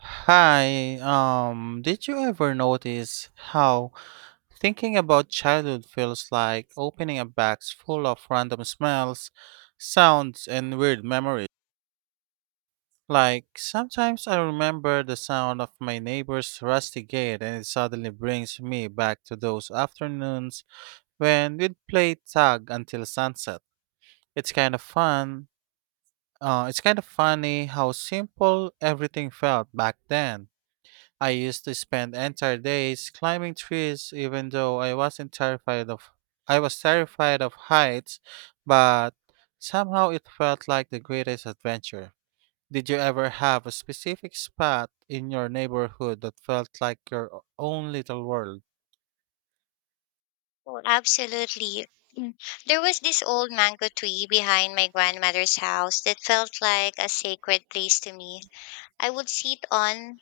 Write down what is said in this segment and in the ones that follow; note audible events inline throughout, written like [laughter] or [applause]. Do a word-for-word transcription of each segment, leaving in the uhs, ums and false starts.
Hi, um, did you ever notice how thinking about childhood feels like opening a box full of random smells, sounds, and weird memories? Like, sometimes I remember the sound of my neighbor's rusty gate, and it suddenly brings me back to those afternoons when we'd play tag until sunset. It's kind of fun. Uh, it's kind of funny how simple everything felt back then. I used to spend entire days climbing trees even though I wasn't terrified of I was terrified of heights, but somehow it felt like the greatest adventure. Did you ever have a specific spot in your neighborhood that felt like your o- own little world? Oh, absolutely. Mm. There was this old mango tree behind my grandmother's house that felt like a sacred place to me. I would sit on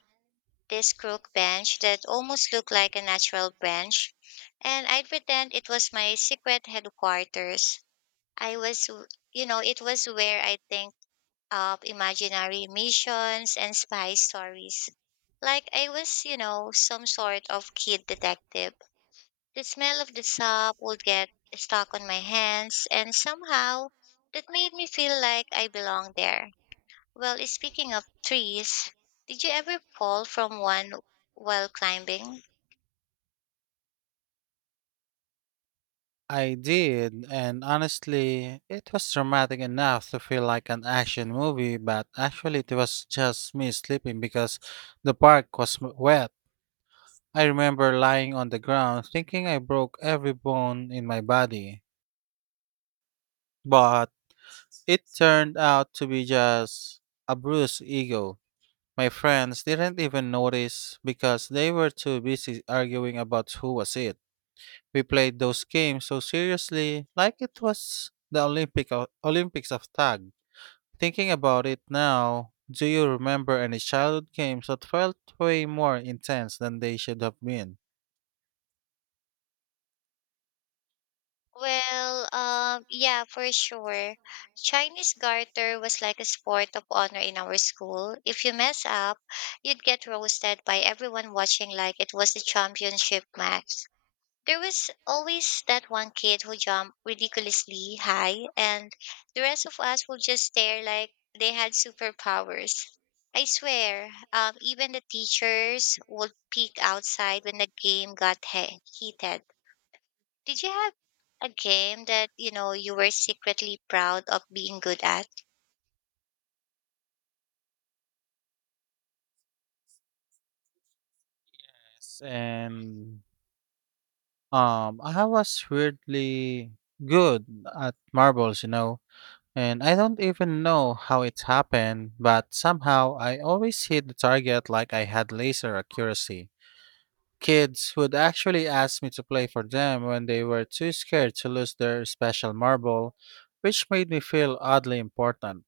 this crook bench that almost looked like a natural branch, and I'd pretend it was my secret headquarters. I was, w- you know, it was where I think up imaginary missions and spy stories. Like I was, you know, some sort of kid detective. The smell of the soap would get stuck on my hands, and somehow that made me feel like I belonged there. Well, speaking of trees, did you ever fall from one while climbing? I did, and honestly, it was dramatic enough to feel like an action movie, but actually, it was just me sleeping because the park was m- wet. I remember lying on the ground thinking I broke every bone in my body, but it turned out to be just a bruised ego. My friends didn't even notice because they were too busy arguing about who was it. We played those games so seriously, like it was the Olympic of, Olympics of tag. Thinking about it now, do you remember any childhood games that felt way more intense than they should have been? Well, um, yeah, for sure. Chinese garter was like a sport of honor in our school. If you mess up, you'd get roasted by everyone watching like it was a championship match. There was always that one kid who jumped ridiculously high, and the rest of us would just stare like they had superpowers. I swear, um, even the teachers would peek outside when the game got he- heated. Did you have a game that you know you were secretly proud of being good at? Yes. And Um, I was weirdly good at marbles, you know, and I don't even know how it happened, but somehow I always hit the target like I had laser accuracy. Kids would actually ask me to play for them when they were too scared to lose their special marble, which made me feel oddly important.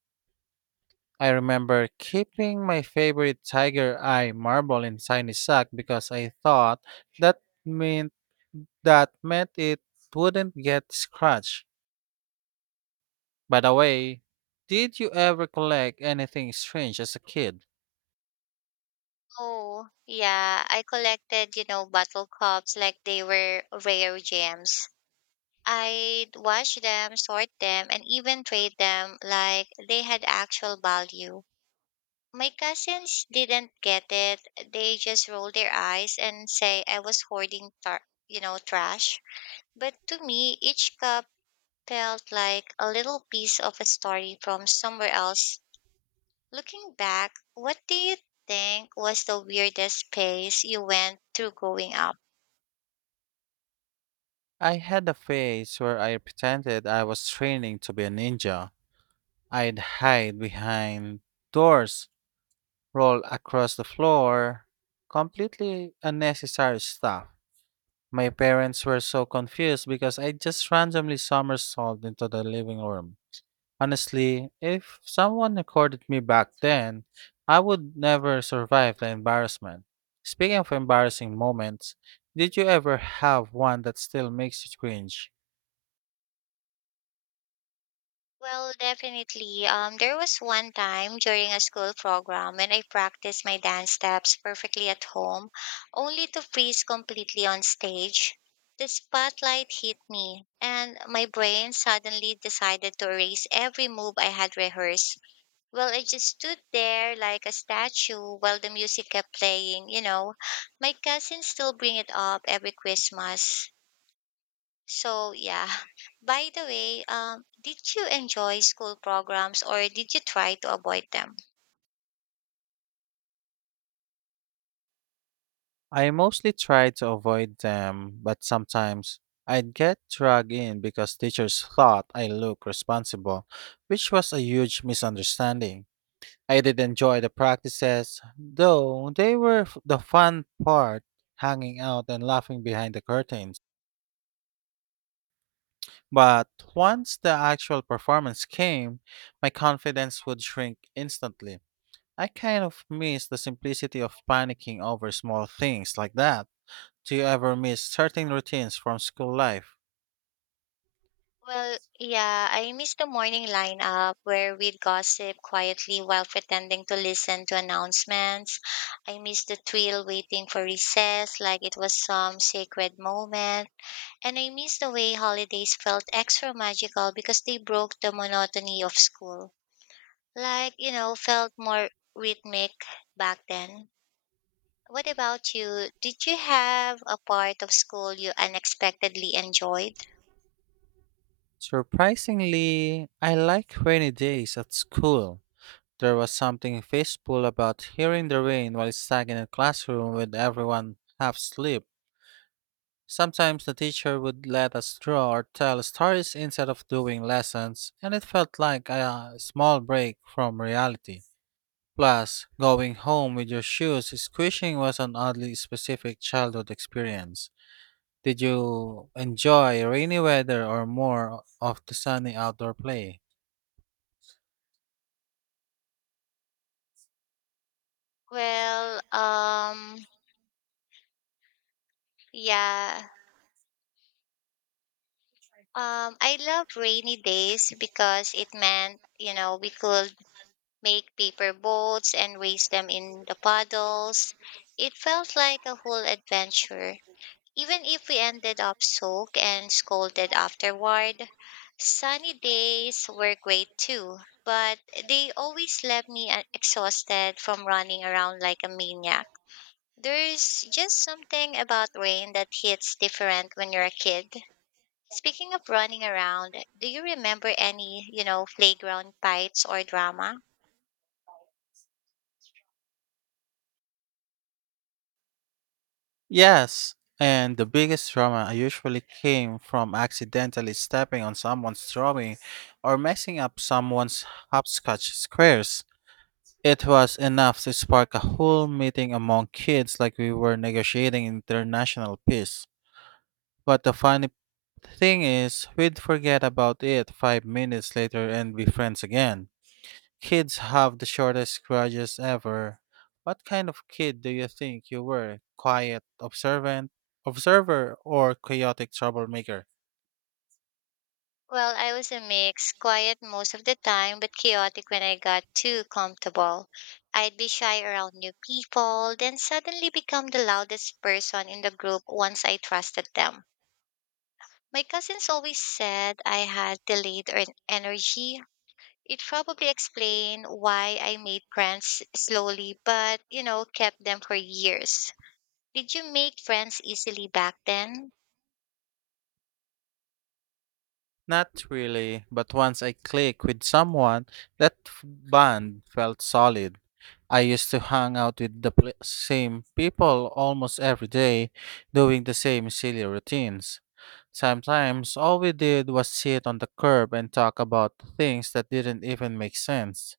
I remember keeping my favorite tiger eye marble in tiny sack because I thought that meant that meant it wouldn't get scratched. By the way, did you ever collect anything strange as a kid? Oh, yeah, I collected, you know bottle cups like they were rare gems. I'd wash them, sort them, and even trade them like they had actual value. My cousins didn't get it. They just rolled their eyes and say I was hoarding, tar- you know, trash. But to me, each cup felt like a little piece of a story from somewhere else. Looking back, what do you think was the weirdest phase you went through growing up? I had a phase where I pretended I was training to be a ninja. I'd hide behind doors, roll across the floor, completely unnecessary stuff. My parents were so confused because I just randomly somersaulted into the living room. Honestly, if someone recorded me back then, I would never survive the embarrassment. Speaking of embarrassing moments, did you ever have one that still makes you cringe? Well, definitely. Um, there was one time during a school program when I practiced my dance steps perfectly at home, only to freeze completely on stage. The spotlight hit me, and my brain suddenly decided to erase every move I had rehearsed. Well, I just stood there like a statue while the music kept playing, you know. My cousins still bring it up every Christmas. So yeah. [laughs] By the way, um, did you enjoy school programs or did you try to avoid them? I mostly try to avoid them, but sometimes I'd get dragged in because teachers thought I looked responsible, which was a huge misunderstanding. I did enjoy the practices, though they were f- the fun part, hanging out and laughing behind the curtain. But once the actual performance came, my confidence would shrink instantly. I kind of miss the simplicity of panicking over small things like that. Do you ever miss certain routines from school life? Well, yeah, I missed the morning lineup where we'd gossip quietly while pretending to listen to announcements. I missed the thrill waiting for recess like it was some sacred moment. And I missed the way holidays felt extra magical because they broke the monotony of school. Like, you know, felt more rhythmic back then. What about you? Did you have a part of school you unexpectedly enjoyed? Surprisingly, I like rainy days at school. There was something peaceful about hearing the rain while stuck in a classroom with everyone half asleep. Sometimes the teacher would let us draw or tell stories instead of doing lessons, and it felt like a small break from reality. Plus, going home with your shoes squishing was an oddly specific childhood experience. Did you enjoy rainy weather or more of the sunny outdoor play? Well, um, yeah. Um, I loved rainy days because it meant, you know, we could make paper boats and race them in the puddles. It felt like a whole adventure. Even if we ended up soaked and scolded afterward, sunny days were great too, but they always left me uh, exhausted from running around like a maniac. There's just something about rain that hits different when you're a kid. Speaking of running around, do you remember any, you know, playground fights or drama? Yes, and the biggest drama usually came from accidentally stepping on someone's drawing or messing up someone's hopscotch squares. It was enough to spark a whole meeting among kids like we were negotiating international peace. But the funny thing is, we'd forget about it five minutes later and be friends again. Kids have the shortest grudges ever. What kind of kid do you think you were? Quiet, observant, observer, or chaotic troublemaker? Well, I was a mix, quiet most of the time, but chaotic when I got too comfortable. I'd be shy around new people, then suddenly become the loudest person in the group once I trusted them. My cousins always said I had delayed en- energy. It probably explained why I made friends slowly, but you know, kept them for years. Did you make friends easily back then? Not really, but once I click with someone, that f- bond felt solid. I used to hang out with the pl- same people almost every day, doing the same silly routines. Sometimes all we did was sit on the curb and talk about things that didn't even make sense.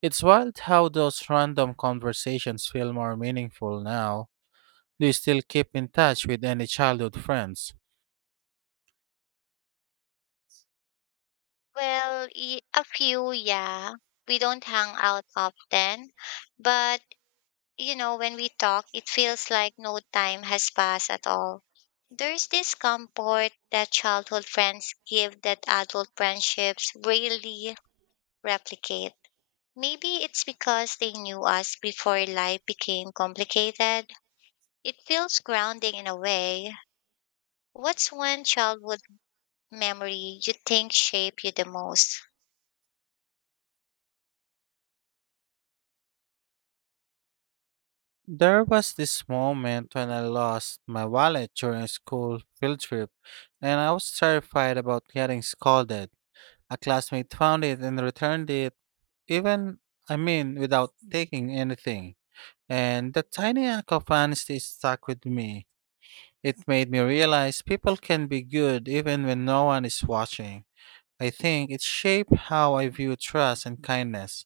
It's wild how those random conversations feel more meaningful now. Do you still keep in touch with any childhood friends? Well, y- a few, yeah. We don't hang out often, but you know, when we talk, it feels like no time has passed at all. There's this comfort that childhood friends give that adult friendships rarely replicate. Maybe it's because they knew us before life became complicated. It feels grounding in a way. What's one childhood memory you think shaped you the most? There was this moment when I lost my wallet during a school field trip, and I was terrified about getting scolded. A classmate found it and returned it, even, I mean, without taking anything. And that tiny act of honesty stuck with me. It made me realize people can be good even when no one is watching. I think it shaped how I view trust and kindness.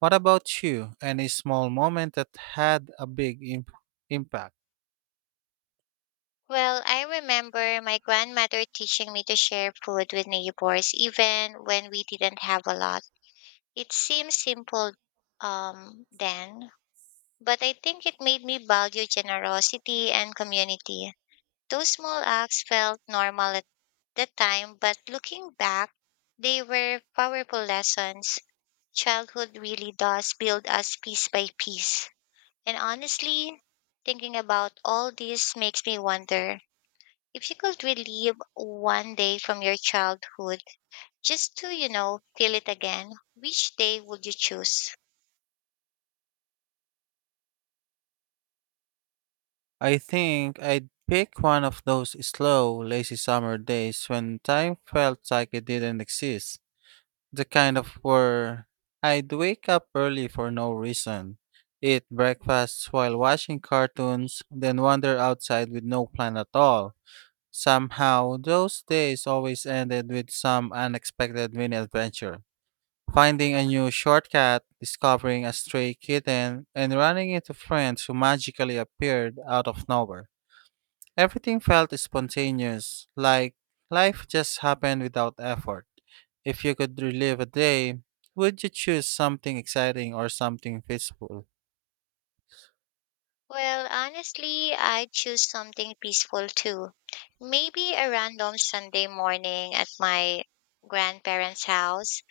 What about you? Any small moment that had a big imp- impact? Well, I remember my grandmother teaching me to share food with neighbors even when we didn't have a lot. It seemed simple um, then, but I think it made me value generosity and community. Those small acts felt normal at the time, but looking back, they were powerful lessons. Childhood really does build us piece by piece. And honestly, thinking about all this makes me wonder. If you could relive one day from your childhood just to, you know, feel it again, which day would you choose? I think I'd pick one of those slow, lazy summer days when time felt like it didn't exist. The kind of where I'd wake up early for no reason, eat breakfast while watching cartoons, then wander outside with no plan at all. Somehow, those days always ended with some unexpected mini adventure. Finding a new shortcut, discovering a stray kitten, and running into friends who magically appeared out of nowhere. Everything felt spontaneous, like life just happened without effort. If you could relive a day, would you choose something exciting or something peaceful? Well, honestly, I'd choose something peaceful too. Maybe a random Sunday morning at my grandparents' house.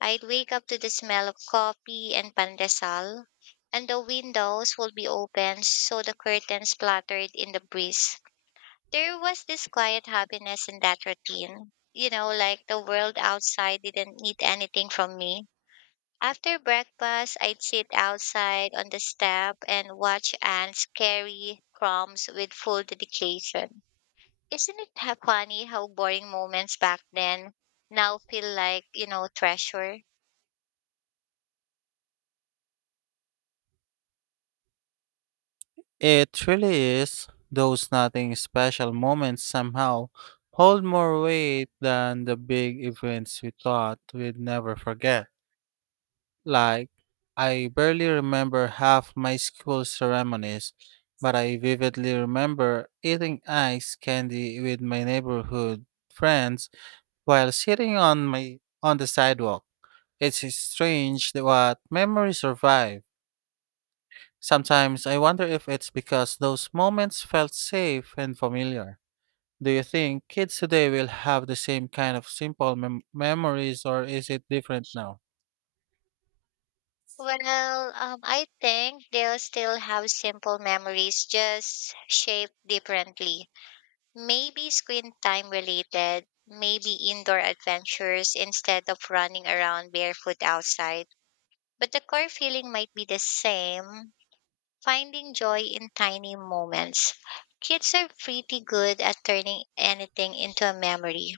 I'd wake up to the smell of coffee and pandesal, and the windows would be open so the curtains fluttered in the breeze. There was this quiet happiness in that routine. You know, like the world outside didn't need anything from me. After breakfast, I'd sit outside on the step and watch ants carry crumbs with full dedication. Isn't it ha- funny how boring moments back then now feel like, you know, treasure? It really is. Those nothing special moments somehow hold more weight than the big events we thought we'd never forget. Like, I barely remember half my school ceremonies, but I vividly remember eating ice candy with my neighborhood friends while sitting on my on the sidewalk. It's strange that what memories survive. Sometimes I wonder if it's because those moments felt safe and familiar. Do you think kids today will have the same kind of simple mem- memories or is it different now? Well, um, I think they'll still have simple memories, just shaped differently. Maybe screen time related, maybe indoor adventures instead of running around barefoot outside. But the core feeling might be the same, finding joy in tiny moments. Kids are pretty good at turning anything into a memory.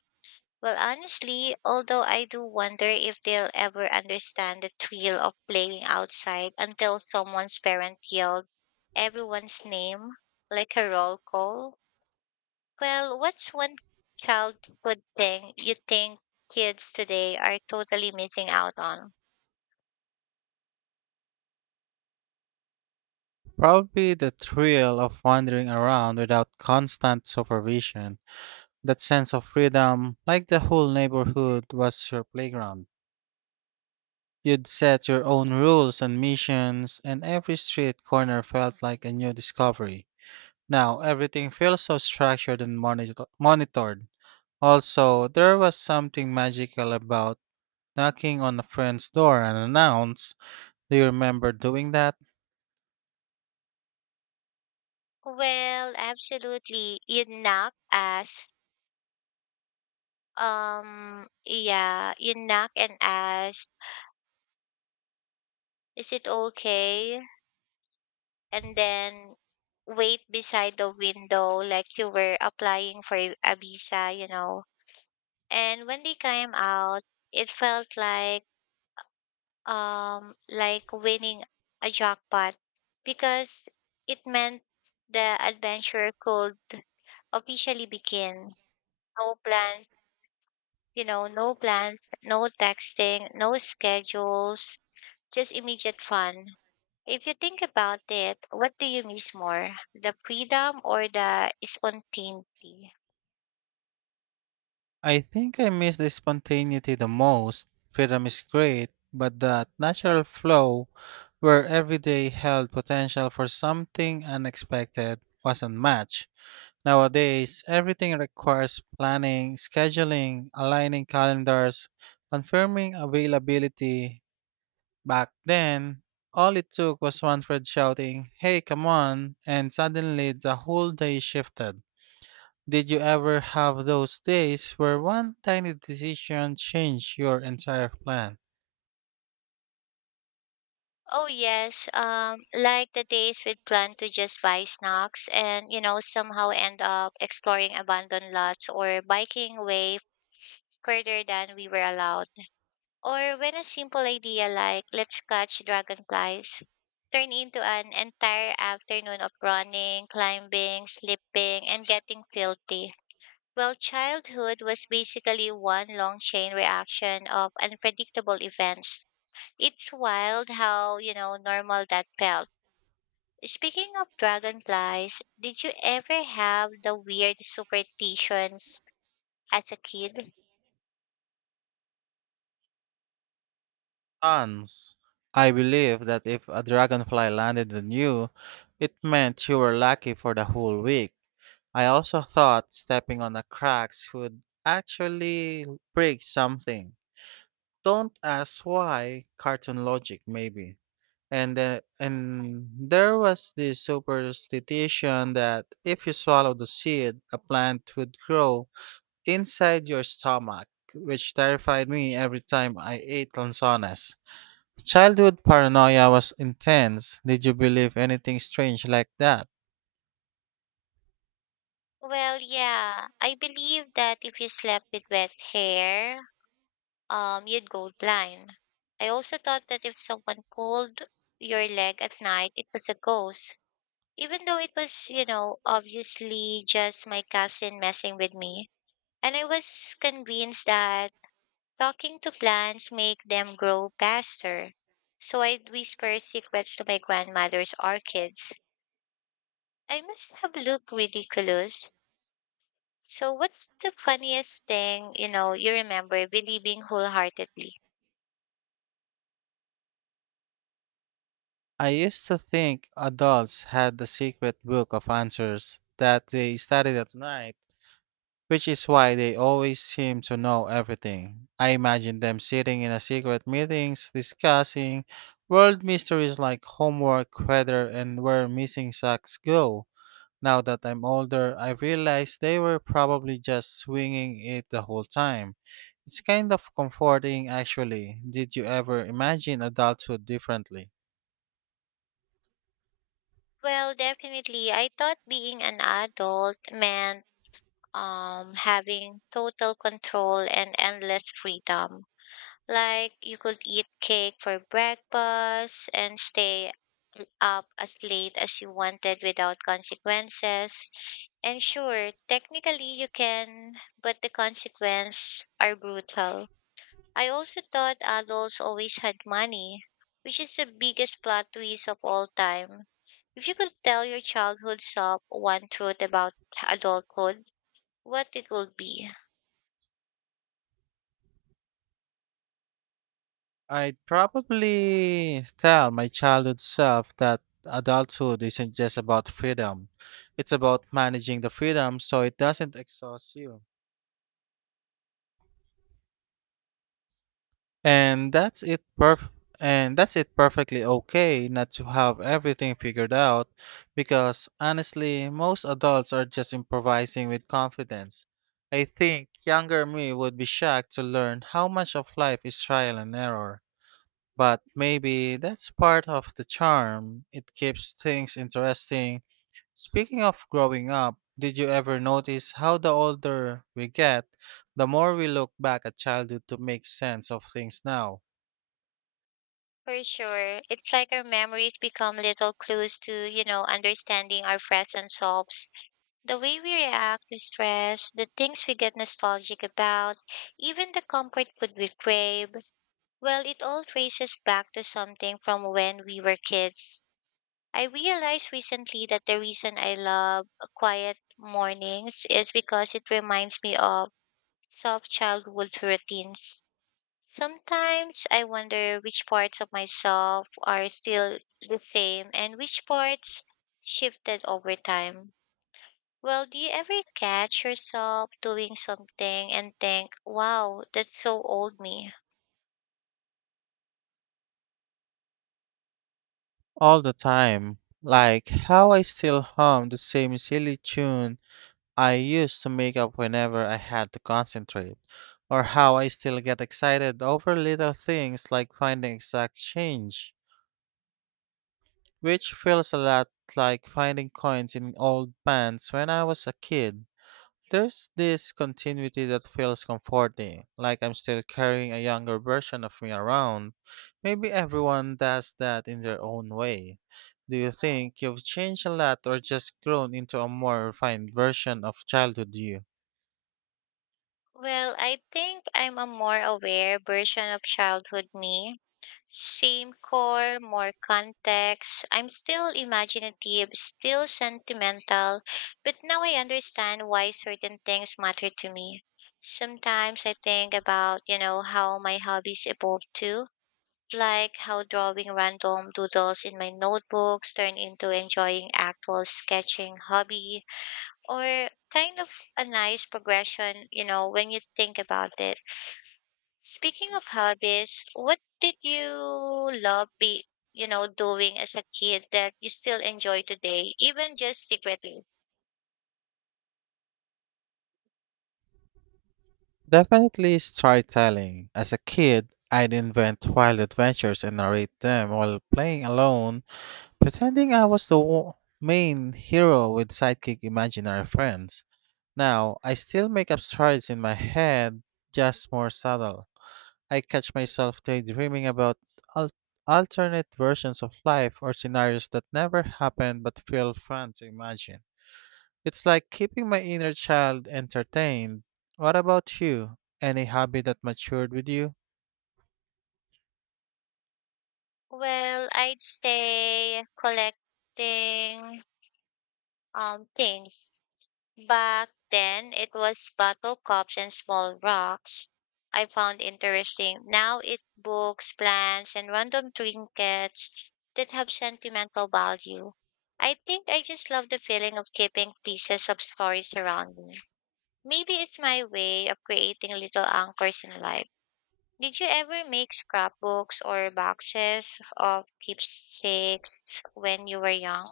Well, honestly, although I do wonder if they'll ever understand the thrill of playing outside until someone's parent yelled everyone's name like a roll call. Well, what's one childhood thing you think kids today are totally missing out on? Probably the thrill of wandering around without constant supervision. That sense of freedom, like the whole neighborhood was your playground. You'd set your own rules and missions, and every street corner felt like a new discovery. Now, everything feels so structured and monitor- monitored. Also, there was something magical about knocking on a friend's door and announce, do you remember doing that? Well, absolutely. You knock ass. Um, yeah, you knock and ask, is it okay? And then wait beside the window like you were applying for a visa, you know. And when they came out, it felt like um, like winning a jackpot because it meant the adventure could officially begin. No plans, you know, no plans, no texting, no schedules, just immediate fun. If you think about it, what do you miss more, the freedom or the spontaneity? I think I miss the spontaneity the most. Freedom is great, but that natural flow where every day held potential for something unexpected wasn't much. Nowadays, everything requires planning, scheduling, aligning calendars, confirming availability. Back then, all it took was one friend shouting, "Hey, come on!" And suddenly the whole day shifted. Did you ever have those days where one tiny decision changed your entire plan? Oh yes, um, like the days we'd plan to just buy snacks and you know somehow end up exploring abandoned lots or biking way further than we were allowed. Or when a simple idea like let's catch dragonflies turn into an entire afternoon of running, climbing, slipping, and getting filthy. Well, childhood was basically one long chain reaction of unpredictable events. It's wild how, you know, normal that felt. Speaking of dragonflies, did you ever have the weird superstitions as a kid? Tons. I believe that if a dragonfly landed on you, it meant you were lucky for the whole week. I also thought stepping on the cracks would actually break something. Don't ask why, cartoon logic maybe. And then, and there was this superstition that if you swallow the seed, a plant would grow inside your stomach, which terrified me every time I ate lanzones. Childhood paranoia was intense. Did you believe anything strange like that? Well, yeah, I believe that if you slept with wet hair, um, you'd go blind. I also thought that if someone pulled your leg at night, it was a ghost, even though it was, you know, obviously just my cousin messing with me. And I was convinced that talking to plants make them grow faster. So I'd whisper secrets to my grandmother's orchids. I must have looked ridiculous. So what's the funniest thing, you know, you remember believing wholeheartedly? I used to think adults had the secret book of answers that they studied at night, which is why they always seem to know everything. I imagine them sitting in a secret meetings discussing world mysteries like homework, weather, and where missing socks go. Now that I'm older, I realize they were probably just swinging it the whole time. It's kind of comforting, actually. Did you ever imagine adulthood differently? Well, definitely. I thought being an adult meant um having total control and endless freedom. Like you could eat cake for breakfast and stay up as late as you wanted without consequences. And sure, technically you can, but the consequences are brutal. I also thought adults always had money, which is the biggest plot twist of all time. If you could tell your childhood self one truth about adulthood, what it would be? I'd probably tell my childhood self that adulthood isn't just about freedom, it's about managing the freedom so it doesn't exhaust you. And that's it perf- and that's it perfectly okay not to have everything figured out because honestly most adults are just improvising with confidence. I think younger me would be shocked to learn how much of life is trial and error. But maybe that's part of the charm. It keeps things interesting. Speaking of growing up, did you ever notice how the older we get, the more we look back at childhood to make sense of things now? For sure. It's like our memories become little clues to, you know, understanding our present selves. The way we react to stress, the things we get nostalgic about, even the comfort food we crave, well, it all traces back to something from when we were kids. I realized recently that the reason I love quiet mornings is because it reminds me of soft childhood routines. Sometimes I wonder which parts of myself are still the same and which parts shifted over time. Well, do you ever catch yourself doing something and think, wow, that's so old me? All the time. Like how I still hum the same silly tune I used to make up whenever I had to concentrate, or how I still get excited over little things like finding exact change, which feels a lot like finding coins in old pants when I was a kid. There's this continuity that feels comforting, like I'm still carrying a younger version of me around. Maybe everyone does that in their own way. Do you think you've changed a lot or just grown into a more refined version of childhood you? Well, I think I'm a more aware version of childhood me. Same core, more context. I'm still imaginative, still sentimental, but now I understand why certain things matter to me. Sometimes I think about, you know, how my hobbies evolved too, like how drawing random doodles in my notebooks turned into enjoying actual sketching hobby or kind of a nice progression, you know, when you think about it. Speaking of hobbies, what did you love be, you know, doing as a kid that you still enjoy today, even just secretly? Definitely storytelling. As a kid, I'd invent wild adventures and narrate them while playing alone, pretending I was the wo- main hero with sidekick imaginary friends. Now, I still make up stories in my head, just more subtle. I catch myself daydreaming about al- alternate versions of life or scenarios that never happened but feel fun to imagine. It's like keeping my inner child entertained. What about you? Any hobby that matured with you? Well, I'd say collecting um things. Back then, it was bottle cups and small rocks. I found interesting. Now it books, plants, and random trinkets that have sentimental value. I think I just love the feeling of keeping pieces of stories around me. Maybe it's my way of creating little anchors in life. Did you ever make scrapbooks or boxes of keepsakes when you were young?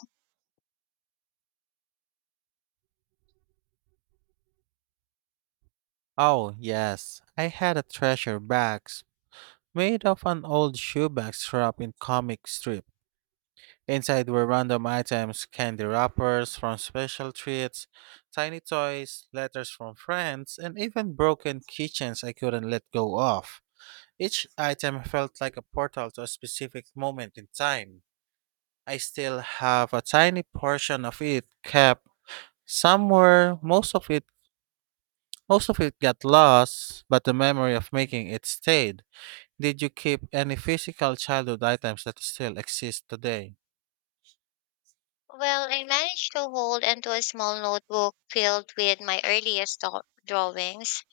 Oh, yes. I had a treasure box made of an old shoebox wrapped in comic strips. Inside were random items, candy wrappers from special treats, tiny toys, letters from friends, and even broken kitchens I couldn't let go of. Each item felt like a portal to a specific moment in time. I still have a tiny portion of it kept somewhere. Most of it most of it got lost, but the memory of making it stayed. Did you keep any physical childhood items that still exist today? Well, I managed to hold onto a small notebook filled with my earliest do- drawings.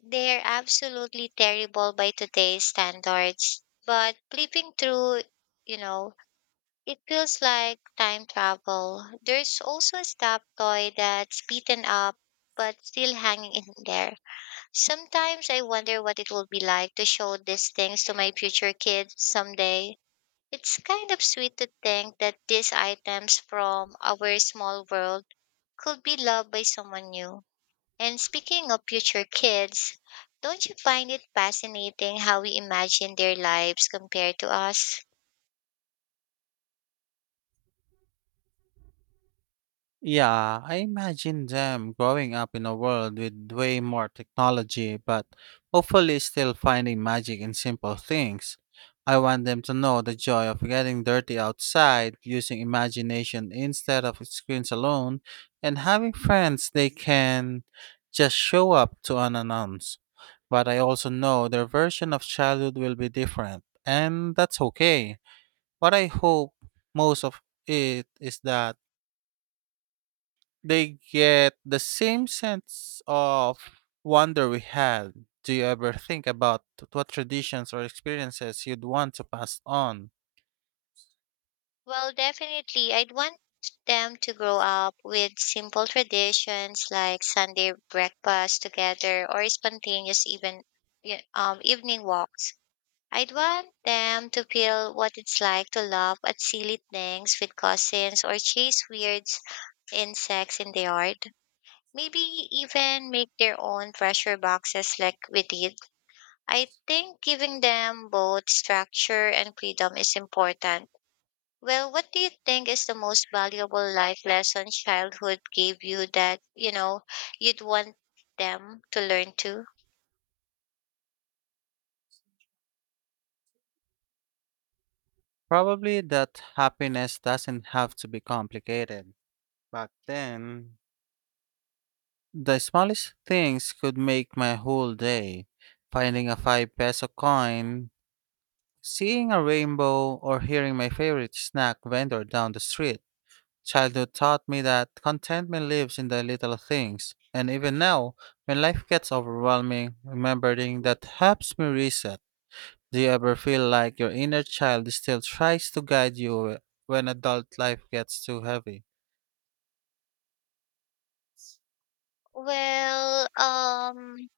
They're absolutely terrible by today's standards, but flipping through, you know, it feels like time travel. There's also a stuffed toy that's beaten up but still hanging in there. Sometimes I wonder what it will be like to show these things to my future kids someday. It's kind of sweet to think that these items from our small world could be loved by someone new. And speaking of future kids, don't you find it fascinating how we imagine their lives compared to us? Yeah, I imagine them growing up in a world with way more technology, but hopefully still finding magic in simple things. I want them to know the joy of getting dirty outside, using imagination instead of screens alone, and having friends they can just show up to unannounced. But I also know their version of childhood will be different, and that's okay. What I hope most of it is that they get the same sense of wonder we had. Do you ever think about what traditions or experiences you'd want to pass on? Well, definitely, I'd want them to grow up with simple traditions like Sunday breakfast together or spontaneous even yeah, um, evening walks. I'd want them to feel what it's like to laugh at silly things with cousins or chase weird insects in the yard. Maybe even make their own treasure boxes like we did. I think giving them both structure and freedom is important. Well, what do you think is the most valuable life lesson childhood gave you that, you know, you'd want them to learn too? Probably that happiness doesn't have to be complicated. Back then, the smallest things could make my whole day. Finding a five peso coin, seeing a rainbow, or hearing my favorite snack vendor down the street. Childhood taught me that contentment lives in the little things, and even now, when life gets overwhelming, remembering that helps me reset. Do you ever feel like your inner child still tries to guide you when adult life gets too heavy? Well, um,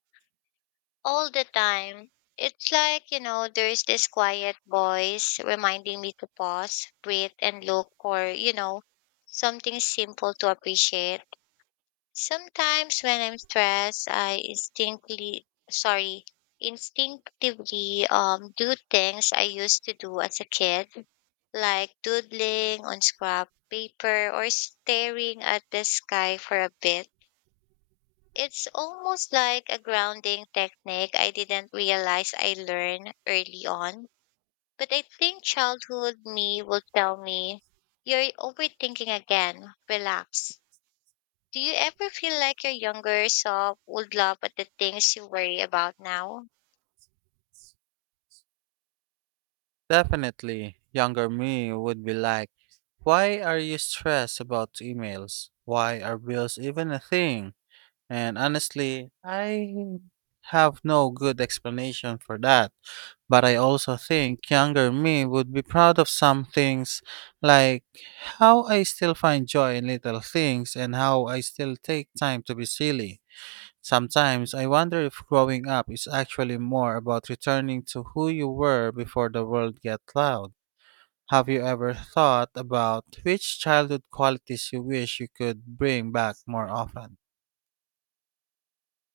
all the time. It's like, you know, there's this quiet voice reminding me to pause, breathe, and look for, you know, something simple to appreciate. Sometimes when I'm stressed, I instinctively, sorry, instinctively um, do things I used to do as a kid, like doodling on scrap paper or staring at the sky for a bit. It's almost like a grounding technique I didn't realize I learned early on. But I think childhood me will tell me, you're overthinking again. Relax. Do you ever feel like your younger self would laugh at the things you worry about now? Definitely, younger me would be like, "Why are you stressed about emails? Why are bills even a thing?" And honestly, I have no good explanation for that. But I also think younger me would be proud of some things, like how I still find joy in little things and how I still take time to be silly. Sometimes I wonder if growing up is actually more about returning to who you were before the world got loud. Have you ever thought about which childhood qualities you wish you could bring back more often?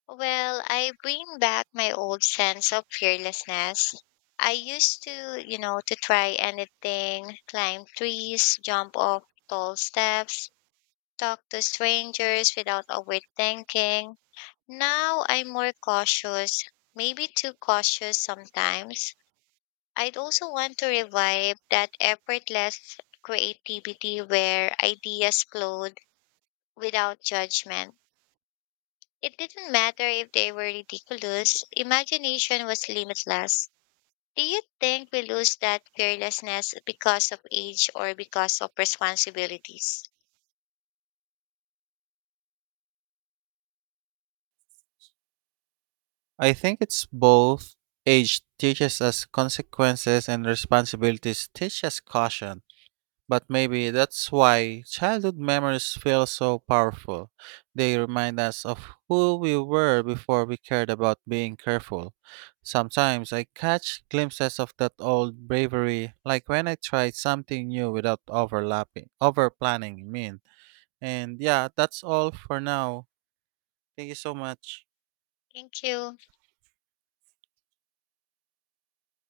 Well, I bring back my old sense of fearlessness. I used to, you know, to try anything, climb trees, jump off tall steps, talk to strangers without overthinking. Now I'm more cautious, maybe too cautious sometimes. I'd also want to revive that effortless creativity where ideas flowed without judgment. It didn't matter if they were ridiculous, imagination was limitless. Do you think we lose that fearlessness because of age or because of responsibilities? I think it's both. Age teaches us consequences and responsibilities teach us caution. But maybe that's why childhood memories feel so powerful. They remind us of who we were before we cared about being careful. Sometimes I catch glimpses of that old bravery, like when I tried something new without overlapping, over planning, I mean. And yeah, that's all for now. Thank you so much. Thank you.